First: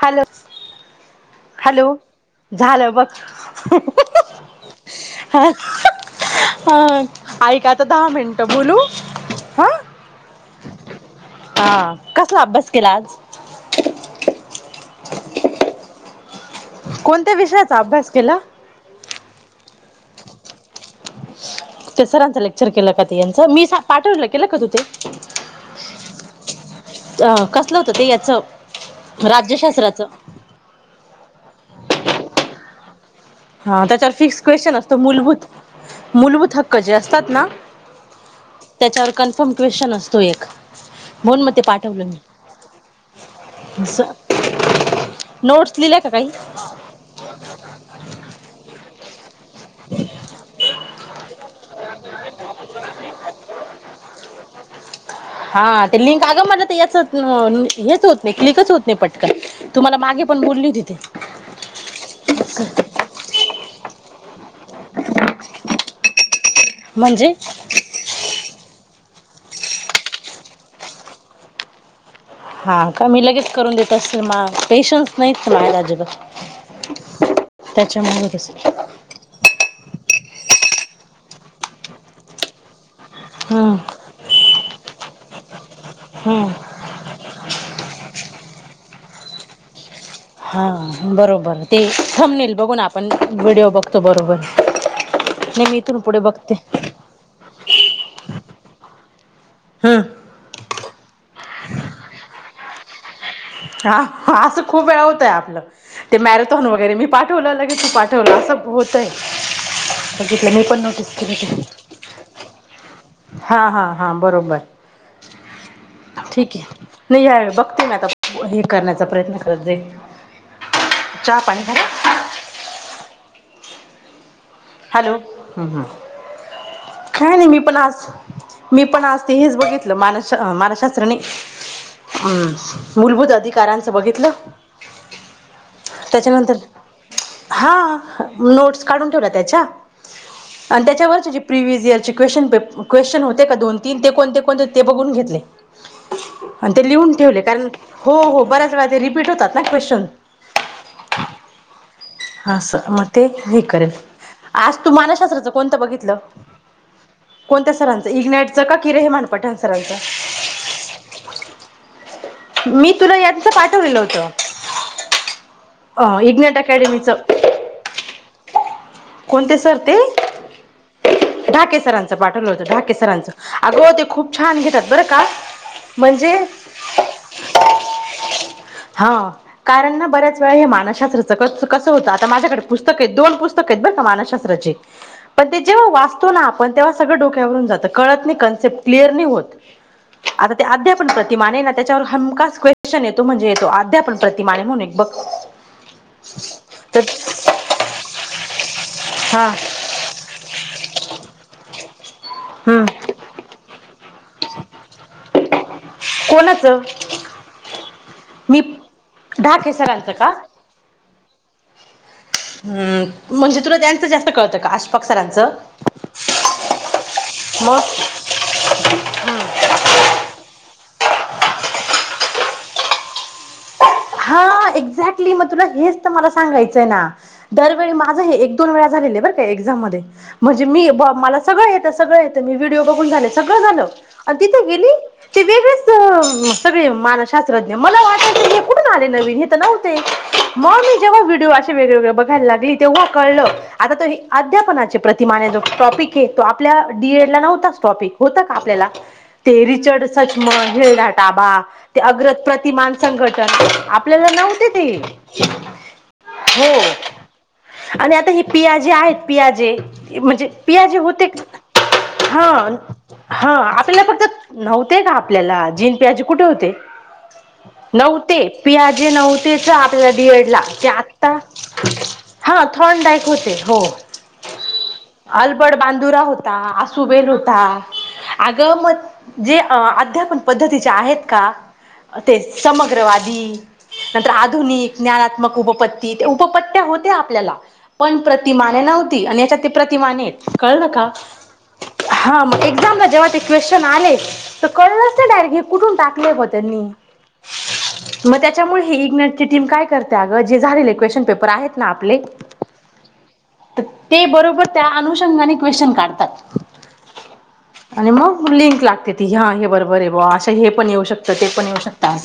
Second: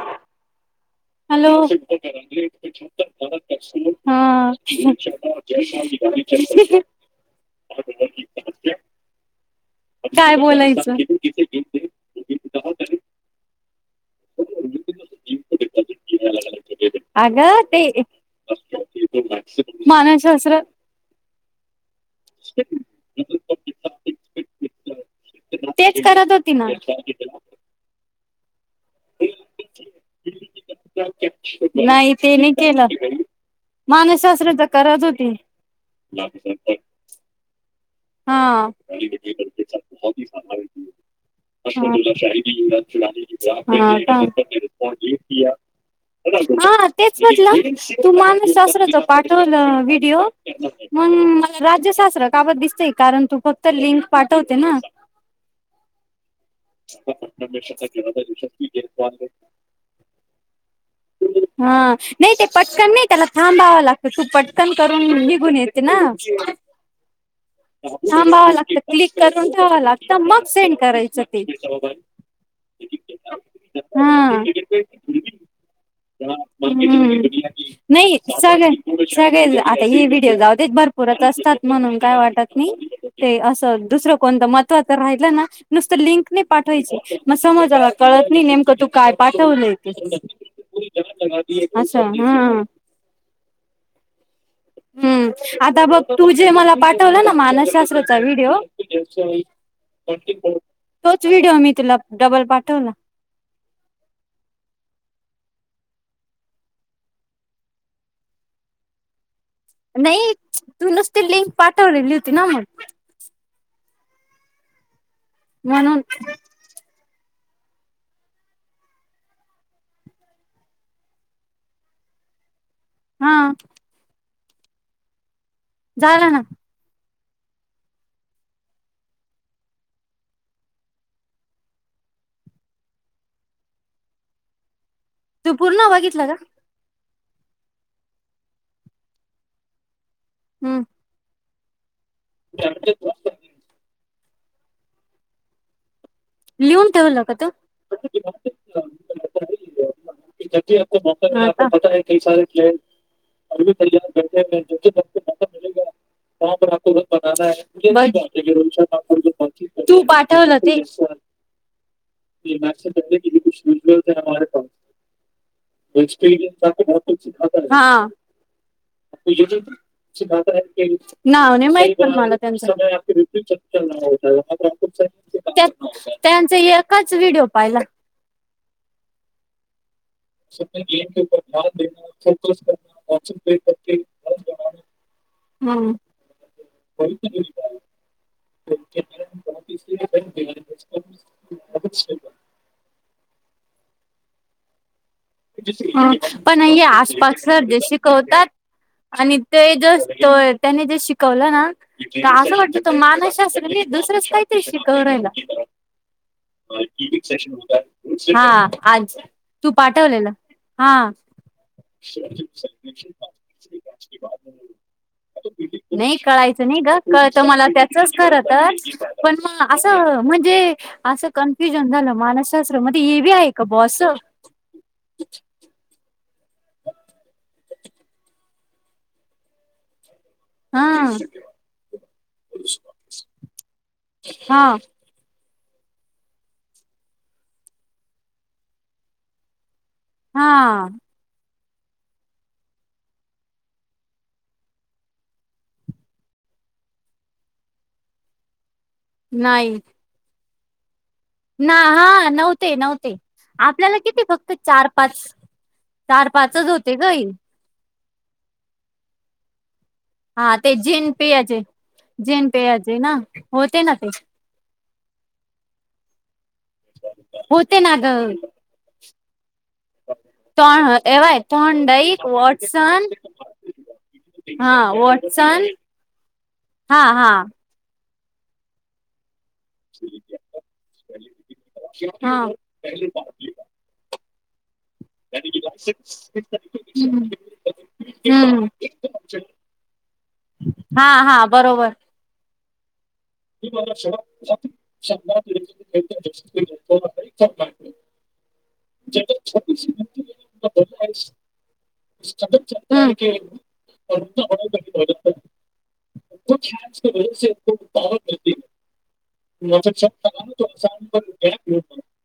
Hello hello झालं बघ हा हा ऐका आता दहा मिनटं बोलू हा काय बोलायचं हा कसला अभ्यास केला आज [inaudible] कोणत्या अगं विषयाचा ते अभ्यास केला मानवशास्त्र ते सरांचं लेक्चर केलं का ते यांचं मी पाठविलं केलं का तु ते तेच करत होती ना अ कसलं होतं ते याचं राज्यशास्त्राचं नाही तेनी केलं हा त्याच्यावर फिक्स मानसशास्त्रच क्वेश्चन असतो करत होती मूलभूत मूलभूत हक्क जे असतात ना हा त्याच्यावर कन्फर्म क्वेश्चन असतो एक म्हणून मग ते हि पाठवलं मी च नोट्स लिहिल्या का काही ह तेच म्हटलं तू मान सासरच पाठवलं व्हिडिओ मग राज्यशास्त्र काबत दिसतंय कारण तू फक्त लिंक पाठवते ना हा ते लिंक आगं मला तर याच हेच होत नाही क्लिकच होत नाही पटकन तुम्हाला मागे पण बोलली तिथे हा नाही ते पटकन नाही त्याला हां भावा लागतं खूप पटकन करून निघून येते ना म्हणजे थांबावं लागत क्लिक करून ठेवाव लागत मग सेंड करायचं ते हा का मी लगेच करून देत असते मा पेशन्स हा नाहीत माझ्याकड हम्म अजिबात त्याच्यामुळे कस चालेल आता हे व्हिडिओ जाऊतेच भरपूरच असतात म्हणून काय वाटत नाही. ते हम्म असं दुसरं कोणतं महत्त्व तर राहिलं ना नुसतं लिंक नाही हम्म पाठवायची. मग समजाला कळत नाही नेमकं तू काय पाठवलय. हा बरोबर ते अच्छा हा थमनेल बघून आपण व्हिडिओ बघतो बरोबर हम्म नाही मी आता इथून बघ पुढे तु जे बघते मला पाठ मानसशास्त्राचा व्हिडिओ हम्म तो ते व्हिडिओ मी तुला डबल पाठवल हा असं खूप वेळा होतय आपलं ते मॅरेथॉन वगैरे मी पाठवलं लगेच तू पाठवलं असं होतय. नाही तूूनच त लिंक पाठवलेली होती ना मग हा हा हा बरोबर म्हणून ठीक आहे नाही यावेळ बघते मी आता हे करण्याचा प्रयत्न करत जाई चहा पाणी घ ना हा हॅलो हम्म हम्म झाल ना काय नाही मी पण आज मी पण आज ते हेच बघितलं मान मानसशास्त्रनी हम्म मूलभूत अधिकाऱ्यांचं बघितलं. तू पूर्ण बघितलं का त्याच्यानंतर हा नोट्स काढून ठेवल्या त्याच्या हम्म आणि त्याच्यावरची जी प्रिव्हियस इयरची क्वेशन क्वेश्चन होते का दोन तीन ते कोणते कोणते ते बघून घेतले. आणि ते लिहून ठेवलं का ठेवले तू? कारण हो हो बऱ्याच वेळा ते रिपीट होतात ना क्वेश्चन हा का काही सारे केले असं मग ते हे करेल आज तू मानसशास्त्राचं कोणतं बघितलं कोणत्या सरांचं इग्नाटचं का किरे हे मानपठाण तू सरांचं पाठवलं ते मी तुला यांचं पाठवलेलं होतं [unintelligible] अ इग्नेट अकॅडमीचं हा [unintelligible] ते ना नाही ढाके माहित पण सरांचं मला पाठवलं होतं ढाके सरांचं त्यांच अगं ते खूप छान घेतात बरं का म्हणजे त्यांचा एकच व्हिडिओ पाहिला. हा कारण ना बऱ्याच वेळा हे मानसशास्त्राच कसं कसं होतं आता माझ्याकडे पुस्तक येत दोन पुस्तक येत बर का मानशशास्त्राचे पण ते जेव्हा हम्म. वाच तो ना आपण तेव्हा सगळं डोक्यावरून जातं कळत नाही कनसेप्ट क्लिअर नाही होत. आता ते अद्यापण प्रतिमाने आहे ना त्याच्यावर हमखास क्वेश्चन शन येतो म्हणजे येतो अद्यापण प्रतिमाने म्हणून एक बघ हा पण तर आसपास सर जे शिकवतात आणि हा ते जस त त्यानी जे शिकवलं ना तर असं वाटतं हम्म तो मानश शास्त्र नाहीये दुसरंच काहीतरी शिकवू राहिला कोणाचं हा मी आज तू ढाके पाठ सरांचं का वलेलं हा हम्म म्हणजे तुला त्यांचं जास्त कळतं का अश्फाक सरांचं नाही कळायचं नाही ग कळत मला मग त्याचच खरं तर पण हम्म म असं म्हणजे असं कन्फ्युजन झालं मानसशास्त्र मध्ये हे बी आहे का बॉ अस हा एक्झॅक्टली मग तुला हेच तर मला सांगायचंय ना दरवेळी माझं हे एक दोन वेळा झाले आहे बर का एक्झाम म म्हणजे मी हा. मला सगळं येतं सगळं येतं मी व्हिडओ बघून झाले सगळं झालं आणि तिथे हा गेली ते वेगळेच सगळे मानशास्त्रज्ञ मला वाटत कुठून आले नवीन हे नव्हते मग हा मी जेव्हा व्हिडिओ असे वेगळे वगळे बघायला लागली तेव्हा कळलं आता तो हे अध्यापनाचे प्रतिमाने जो टॉपिक आहे तो आपल्या डीएड ला नव्हताच टॉपिक होत का आपल्याला ते नाही रिचर्ड सच म हे बा ना ते हा अग्रत नव्हते प्रतिमान नव्हते. संघट किती आपल्याला फक्त नव्हती चार पाच ते चार पाचच हो होते ग हे. आणि आता हे पियाजे आहेत पियाजे म्हणजे हा ते पियाजे जीन होते पियाचे हा जीन पियाचे ना हा होते ना आपल्याला ते फक्त नव्हते का आपल्याला जीन प्याज कुठे होते होते ना ग नव्हते पि्याजे नव्हतेच बड ला तोण आता एवाय तोंडाईक हा वॉटसन थॉनडायक होते हो हा वॉटसन अलबट बांदुरा होता हा आसुबेल हा होता आग म जे अध्यापन पद्धतीच्या आहेत का हा तेच समग्रवादी नंतर आधुनिक ज्ञानात्मक उपपत्ती उपपत्या होत्या हम्म आपल्याला पण हम्म प्रतिमाने नव्हती आणि याच्यात ते प्रतिमाने कळलं का हा हा बरोबर हा मग एक्झाम ला जेव्हा ते क्वेशचन आले तर कळलच नाही डायरेक्ट की कुठून टाकले म त्यांनी मग त्याच्यामुळे हे इग्नेट ची टीम काय करते अगं जे झालेले क्वेशन पेपर आहेत ना आपले [inaudible] तर ते बरोबर त्या अनुषंगाने क्वेशन काढतात आणि मग लिंक लागते ती ह्या हे बरोबर आहे ब असा हे पण येऊ शकतं ते पण येऊ शकता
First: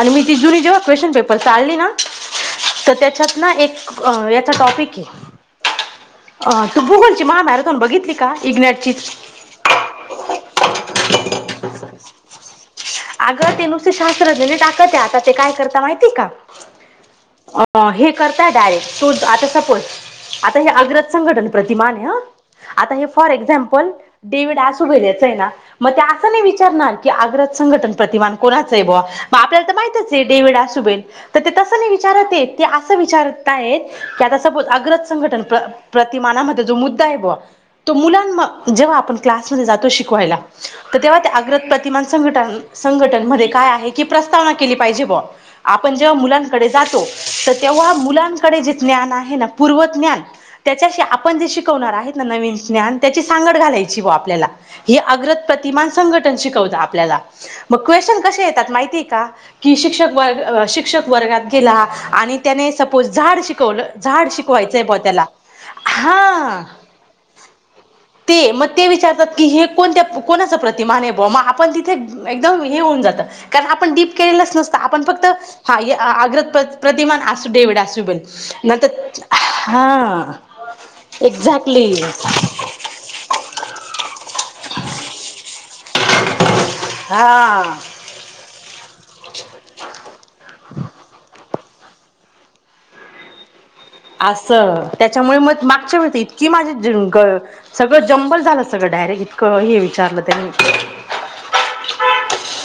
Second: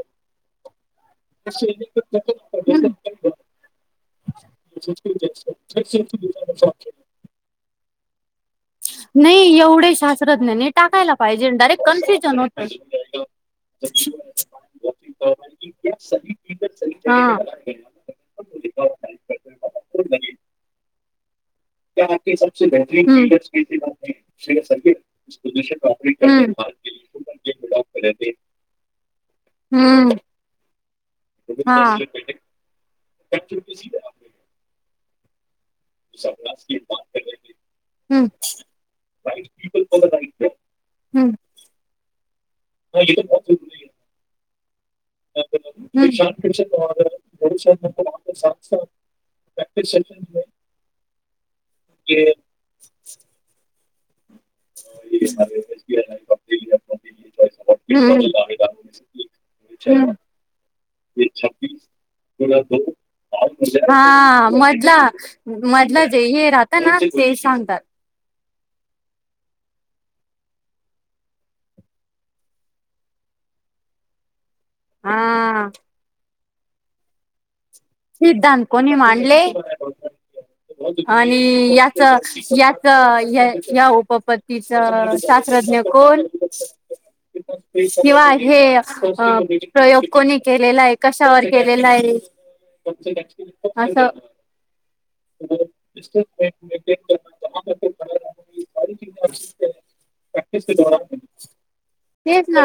आणि मी ती जुनी जेव्हा क्वेश्चन पेपर चालली ना तर त्याच्यात ना एक याचा टॉपिक आहे अ तू भुगोलची म मॅरेथॉन बघितली का इग्नॅट ची नाही एवढे शाासतज्ञ नाही टाकायला पाहिजे डायरेक्ट कन्सेशन होत अगं ते नुसती शास्त्रज्ञनी टाकत आता ते काय करता माहिती का अ हे करताय डायरेक्ट तो आता सपोज आता हे अग्रज संघटन प्रतिमान आता हे फॉर एक्झाम्पल डेविड असू गे याच आहे ना मग ते असं नाही विचारणार की आग्र संघटन प्रतिमान कोणाचं आहे बवा मग आपल्याला तर माहितच हम्म आहे डेवि्हड आसुबेन तर ते तसं नाही विचारत आहेतेत ते असं विचारताय की आता सपोज अग्रज संघटन प्रतिमानामध्ये जो मुद्दा आहे ब त हम्म, मुलां जेव्हा आपण क्लासमध्ये जातो शिकवायला तर तेव्हा त्या अग्र प्रतिमा संघट संघटनमध्ये काय आहे की प्रस्तावना केली पाहिजे ब आपण जेव्हा मुलांकडे जातो तर तेव्हा मुलांकडे जे ज्ञान आहे ना पूर्व ज्ञान त्याच्याशी आपण जे शिकवणार आहेत ना नवीन ज्ञान त्याची सांगड घालायची व आपल्याला हे अग्रत प्रतिमान संघटन शिकवत आप क् केत माहिती का की शिक्षक व शिक्षक वर्ात गेला आणि त्याने सपोज झाड शिकवलं झाड हा शिकवायचंय बुवा मधला त्याला मधलं ज हे हा राहता ना शेष सांतात ते मग ते विचारतात की हे कोणत्या कोणाचा प्रतिमा नाही भा मग आपण एकदम हे होऊन जात कारण आपण डीप केलेलंच नसतं आपण हा फक्त हाग्र प्रिमान असू डेवड असू सिद्धांत कोणी मांडले आणि एक्झॅक्टली याच या या उपपत्तीच शास्त्रज्ञ कोण हां किंवा हे प्रयोग कोणी केलेला आहे कशावर केलेला आहे कोण असं त्याच्यामुळे मग मागच्या व इतकी माझी सगळं जंबल झालं सगळं डायरेक्ट इतकं हे विचारलं त्यांनी तेच ना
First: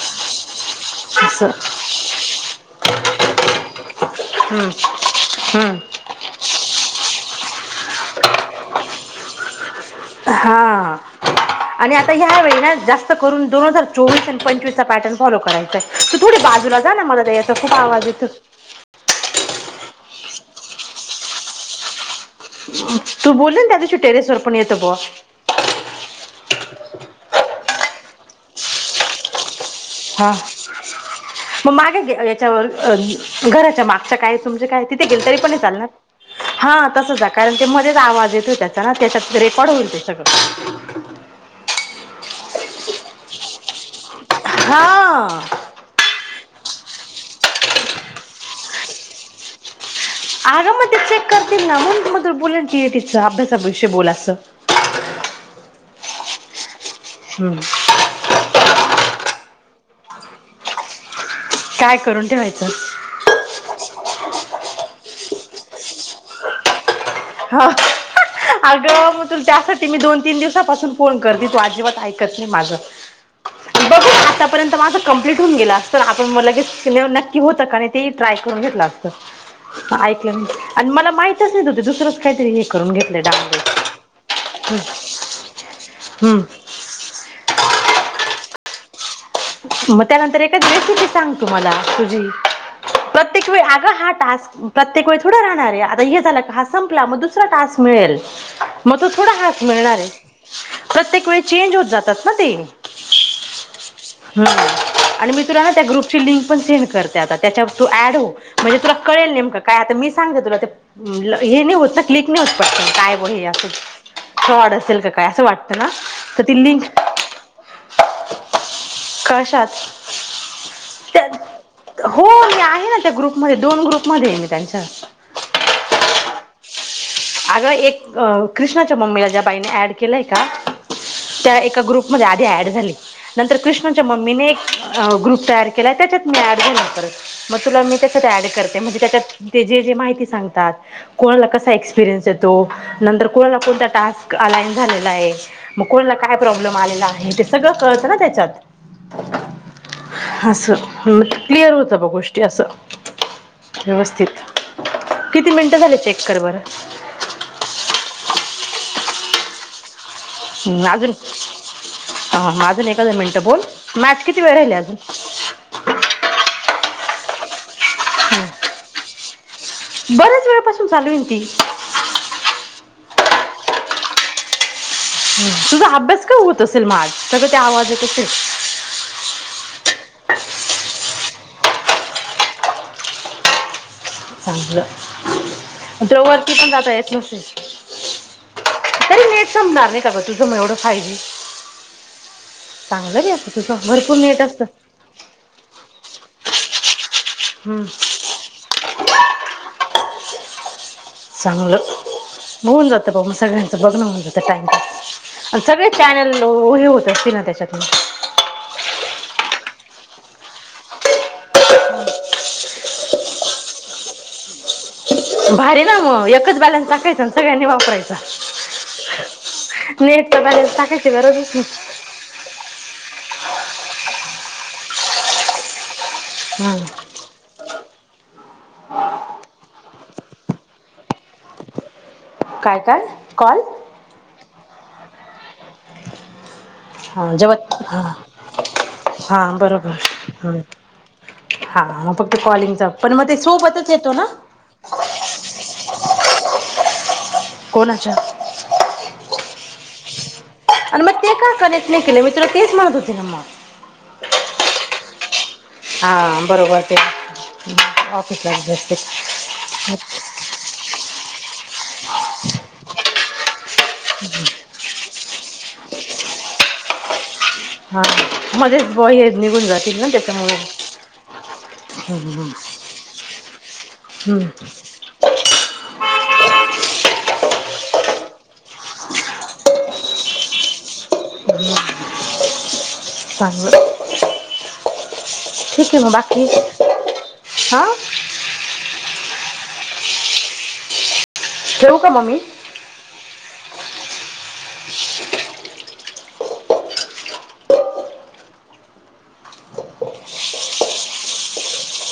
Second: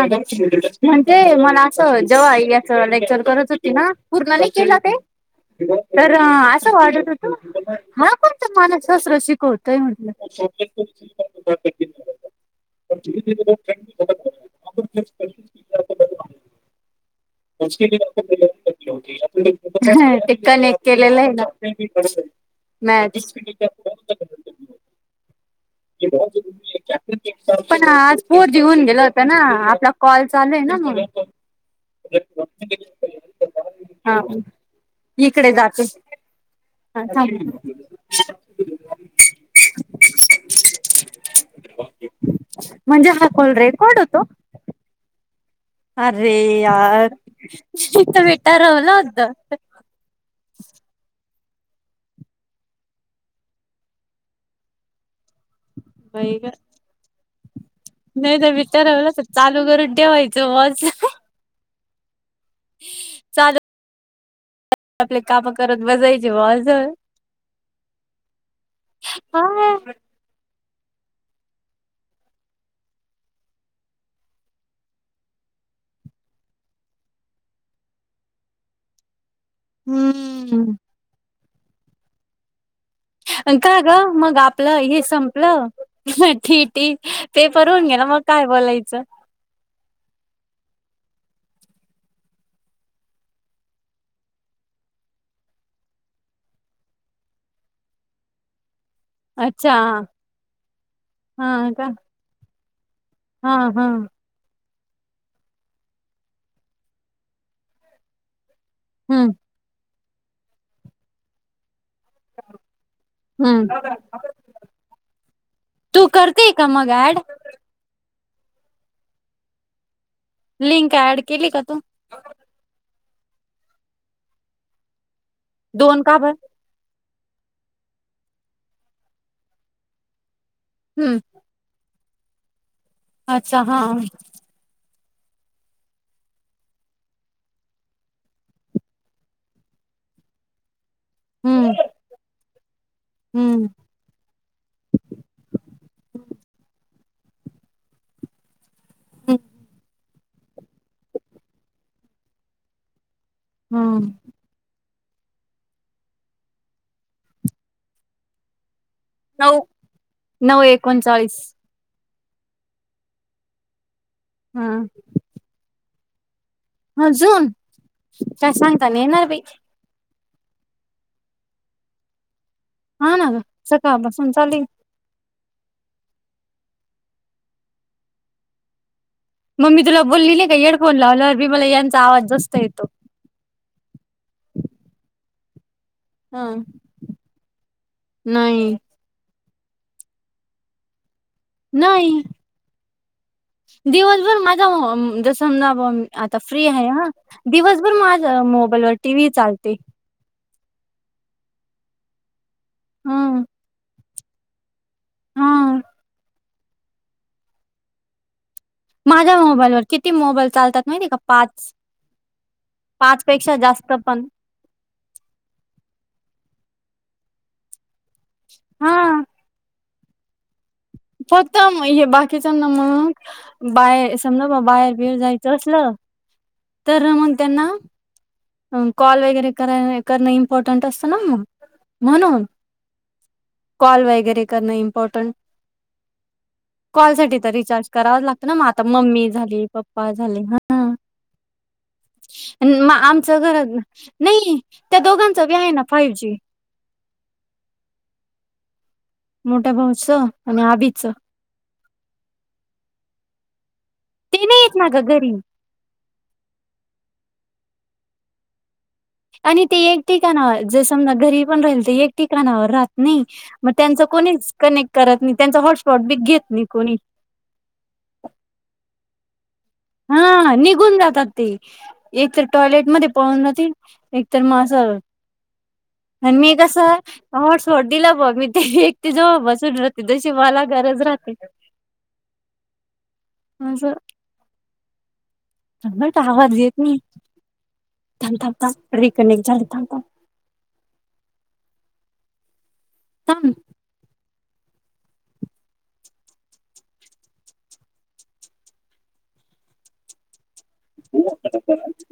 म्हणते असं मला जेव्हा याच लेक्चर करत होती ना पूर्ण नाही हम्म केलं ते हम्म तर असं वाटत होतू ह मला सस््र शिकवतय म्हण हा आणि आता ह्यावेेळी ना जास्त करून दोन हजार चोवीस आणि पंचवीसचा पॅटर्न फॉलो करायचा आहे तू थोडे बाजूला जा ना मला त्या याचा खूप आवाज येत टिककान एक केलेलं आहे ना तू मॅच. बोलली ना त्या दिशी टेरेस ववर पण येतं ब पण आज पोर जेऊन गेला होत ना ला कॉल हा. चालूय ना म मग मागे याच्यावर घराच्या मागच्या हा काय तुमच्या काय तिथे गेल तरी इकडे पण जाते चालणार हा तसच आहे कारण ते मध्येेच आवाज येतोय त्याचा ना त्याच्यात रेकॉर्ड होईल ते सगळं म्हणजे हा कोोल रे कोड होतो हां अरे यार शता भेट राहला अद्द आग मग ते चेक करतील ना मग मग बोलाची तीच अभ्यासाविषय बोलायचं [inaudible] वेग हम्म नाही तर भी तररवला तर चालू करून ठेवायचं वज काय करून ठेवायचं चाल आपले काप करत वजायचे बाज ह अगं मग तु हा त्यासाठी मी दोन तीन दिवसापासून फोन करते तू अजिबात ऐकत नाही माझं बघ आतापर्यंत माझं कंप्लीट होऊन गेला अस तर आपण लगेच नक्की होतं ते ट्राय करून घेतलं असतं ऐकलं हम्म आणि मला माहितच नाही त ते दुसरंच काहीतरी करून घेतले का ग मग आपलं हे संपलं डाउनलोड ठी ती ते परर होून घे ना मग काय बोलायचं मग त्यानंतर एकच रेसिपी सांग तुम्हाला तुझी प्रत्येक वेळ अगं हा टास्क प्रत्येक वेळी थोडं राहणार आहे आता हे झालं हा संपला मग दुसरा टास्क मिळेल मग तो थोडा हास अच्छा मिळणार आहे प्रत्येक वेळी हा चेंज होत का जातात ना ते हा हा ह आणि मी तुला ना त्या ग्रुपची लिंक पण सेंड करते आता त्याच्यावर तू ऍड हो म्हणजे तुला कळेल हम्म नेमकं काय आता मी सांगते तुला ते हे नाही होत ना क्लिक न्यूज पडते काय ब हम्म असं फ्रॉड असेल का काय असं वाटतं ना तू तर करते ती का लिंक मग ऍड कशात लिंक ऍड त्या केली का तू हो मी आहे ना त्या ग्रुपमध्ये दोन ग्रुपमध्ये आहे मी त्यांच दोन का बर अग एक कृष्णाच्या मम्मीला ज्या बाईने ॲड केलंय का हम्म त्या एका ग्रुपमध्ये आधी ऍड झाली नंतर अच्छा हा कृष्णच्या मम्मीने अ ग्रुप तयार केलाय त्याच्यात मी ऍड झाला परत मग तुला मी त्याच्यात ऍड करते म्हणजे त्याच्यात ते जे जे माहिती सांगतात कोणाला कसा हम्म एक्सपिरियन्स येतो नंतर कोणाला हम्म कोणता टास्क अ लाईन झालेला आहे मग कोणाला काय प्रॉब्लेम आलेला आहे ते सगळं कळतं ना त्याच्यात असं क्लिअर होतं ब गोष्टी असं. हम्म व्यवस्थित, किती मिनिटं झाले चेक कर बरं? नऊ नऊ हम् अजून एकोणचाळीस अजून एकादा मिनिटं बोल, मॅच किती वेळ हा राहिले अजून? अजून काय सांगता नाही येणार बाई. बऱ्याच वेळपासून चालूये ना ती. हा ना ग सकाळपासून चालीय ह तुझा अभ्यास काय होत असेल मग आज सगळं ते आवाज येत असेल? मग् मी तुला बोलली नाही का हेडफोन लावल्यावर बी मला यांचा आवाज जास्त येतो. चांगलं दड वरती हा. पण जाता येत नसेल नाही तरी नेट संपणार नाही का गं तुझं मग एवढं फाय जी? नाही चांगलं रे असं तुझं भरपूर दिवसभर नेट असतं माझा जस समजा ब आता फ्री आहे हं हम्म, दिवसभर माझा मोबाईलवर टी व्ही चालते. चांगलं होऊन जातं बघ मग हम्म सगळ्यांचं बघणं होऊन जातं टाइम आणि हा. सगळे चॅनल उ हे होत असतील ना त्याच्यातून माझ्या मोबाईलवर किती मोबाईल चालतात माहिती का पाच पाच पेक्षा जास्त पण भारी ना मग एकच बॅलन्स टाकायचा सगळ्यांनी वापरायच हा नेटचा बॅलन्स टाकायची गरजच फक्त म ए बाकी किच ना मग बाहेर समजा बा बाहेर बिर जायचं असलं नाही हम्म. तर मग त्यांना कॉल वगैरे कराय करणं इम्पॉर्टंट असतं ना मग म्हणून काय काय कॉल? कॉल वगैरे करणं इम्पॉर्टंट कॉल हां साठी तर जेवत रिचार्ज हां करावाच लागत ना म आता मम्मी हां झाली बरोबर पप्पा झाले हम्म. हं हा फक्त कॉलिंगचा, पण मग ते आमचं घरात सोबतच येतो ना? नाही त्या दोघांचं बी आहे ना फाईव्ह जी. कोणाच्या मोठ्या भाऊचं आणि मग ते काय करच नाही केलं मी तुला तेच म्हणत होती ना मग ते नाही येत ना गं घरी. हा बरोबर ते ऑफिसलाच आणि ते एक ठिकाणावर जर समजा घरी पण राहिल ते एक ठिकाणावर राहत नाही. मग त्यांच कोणीच कनेक्ट करत नाही, त्यांच हॉटस्पॉट बी घेत नाही कोणी. हा मध्येेच बॉय हे निघून जात हा निघून जातात ते. हम्म एक तर हम्म. टॉयलेट मध्ये पळून जातील एक तर हम्म, म असं आणि मी कसं हॉटस्पॉट दिलं बघ मी ते ती जवळ बसुन राहते जशी मला गरज राहते. चांगल आहे मग नीट बाकी आवाज येत नाही, हा थांब थांब थांब रिकनेक्ट झाले थांब थांब. ठेऊ का म मी? तम [inaudible] [unintelligible]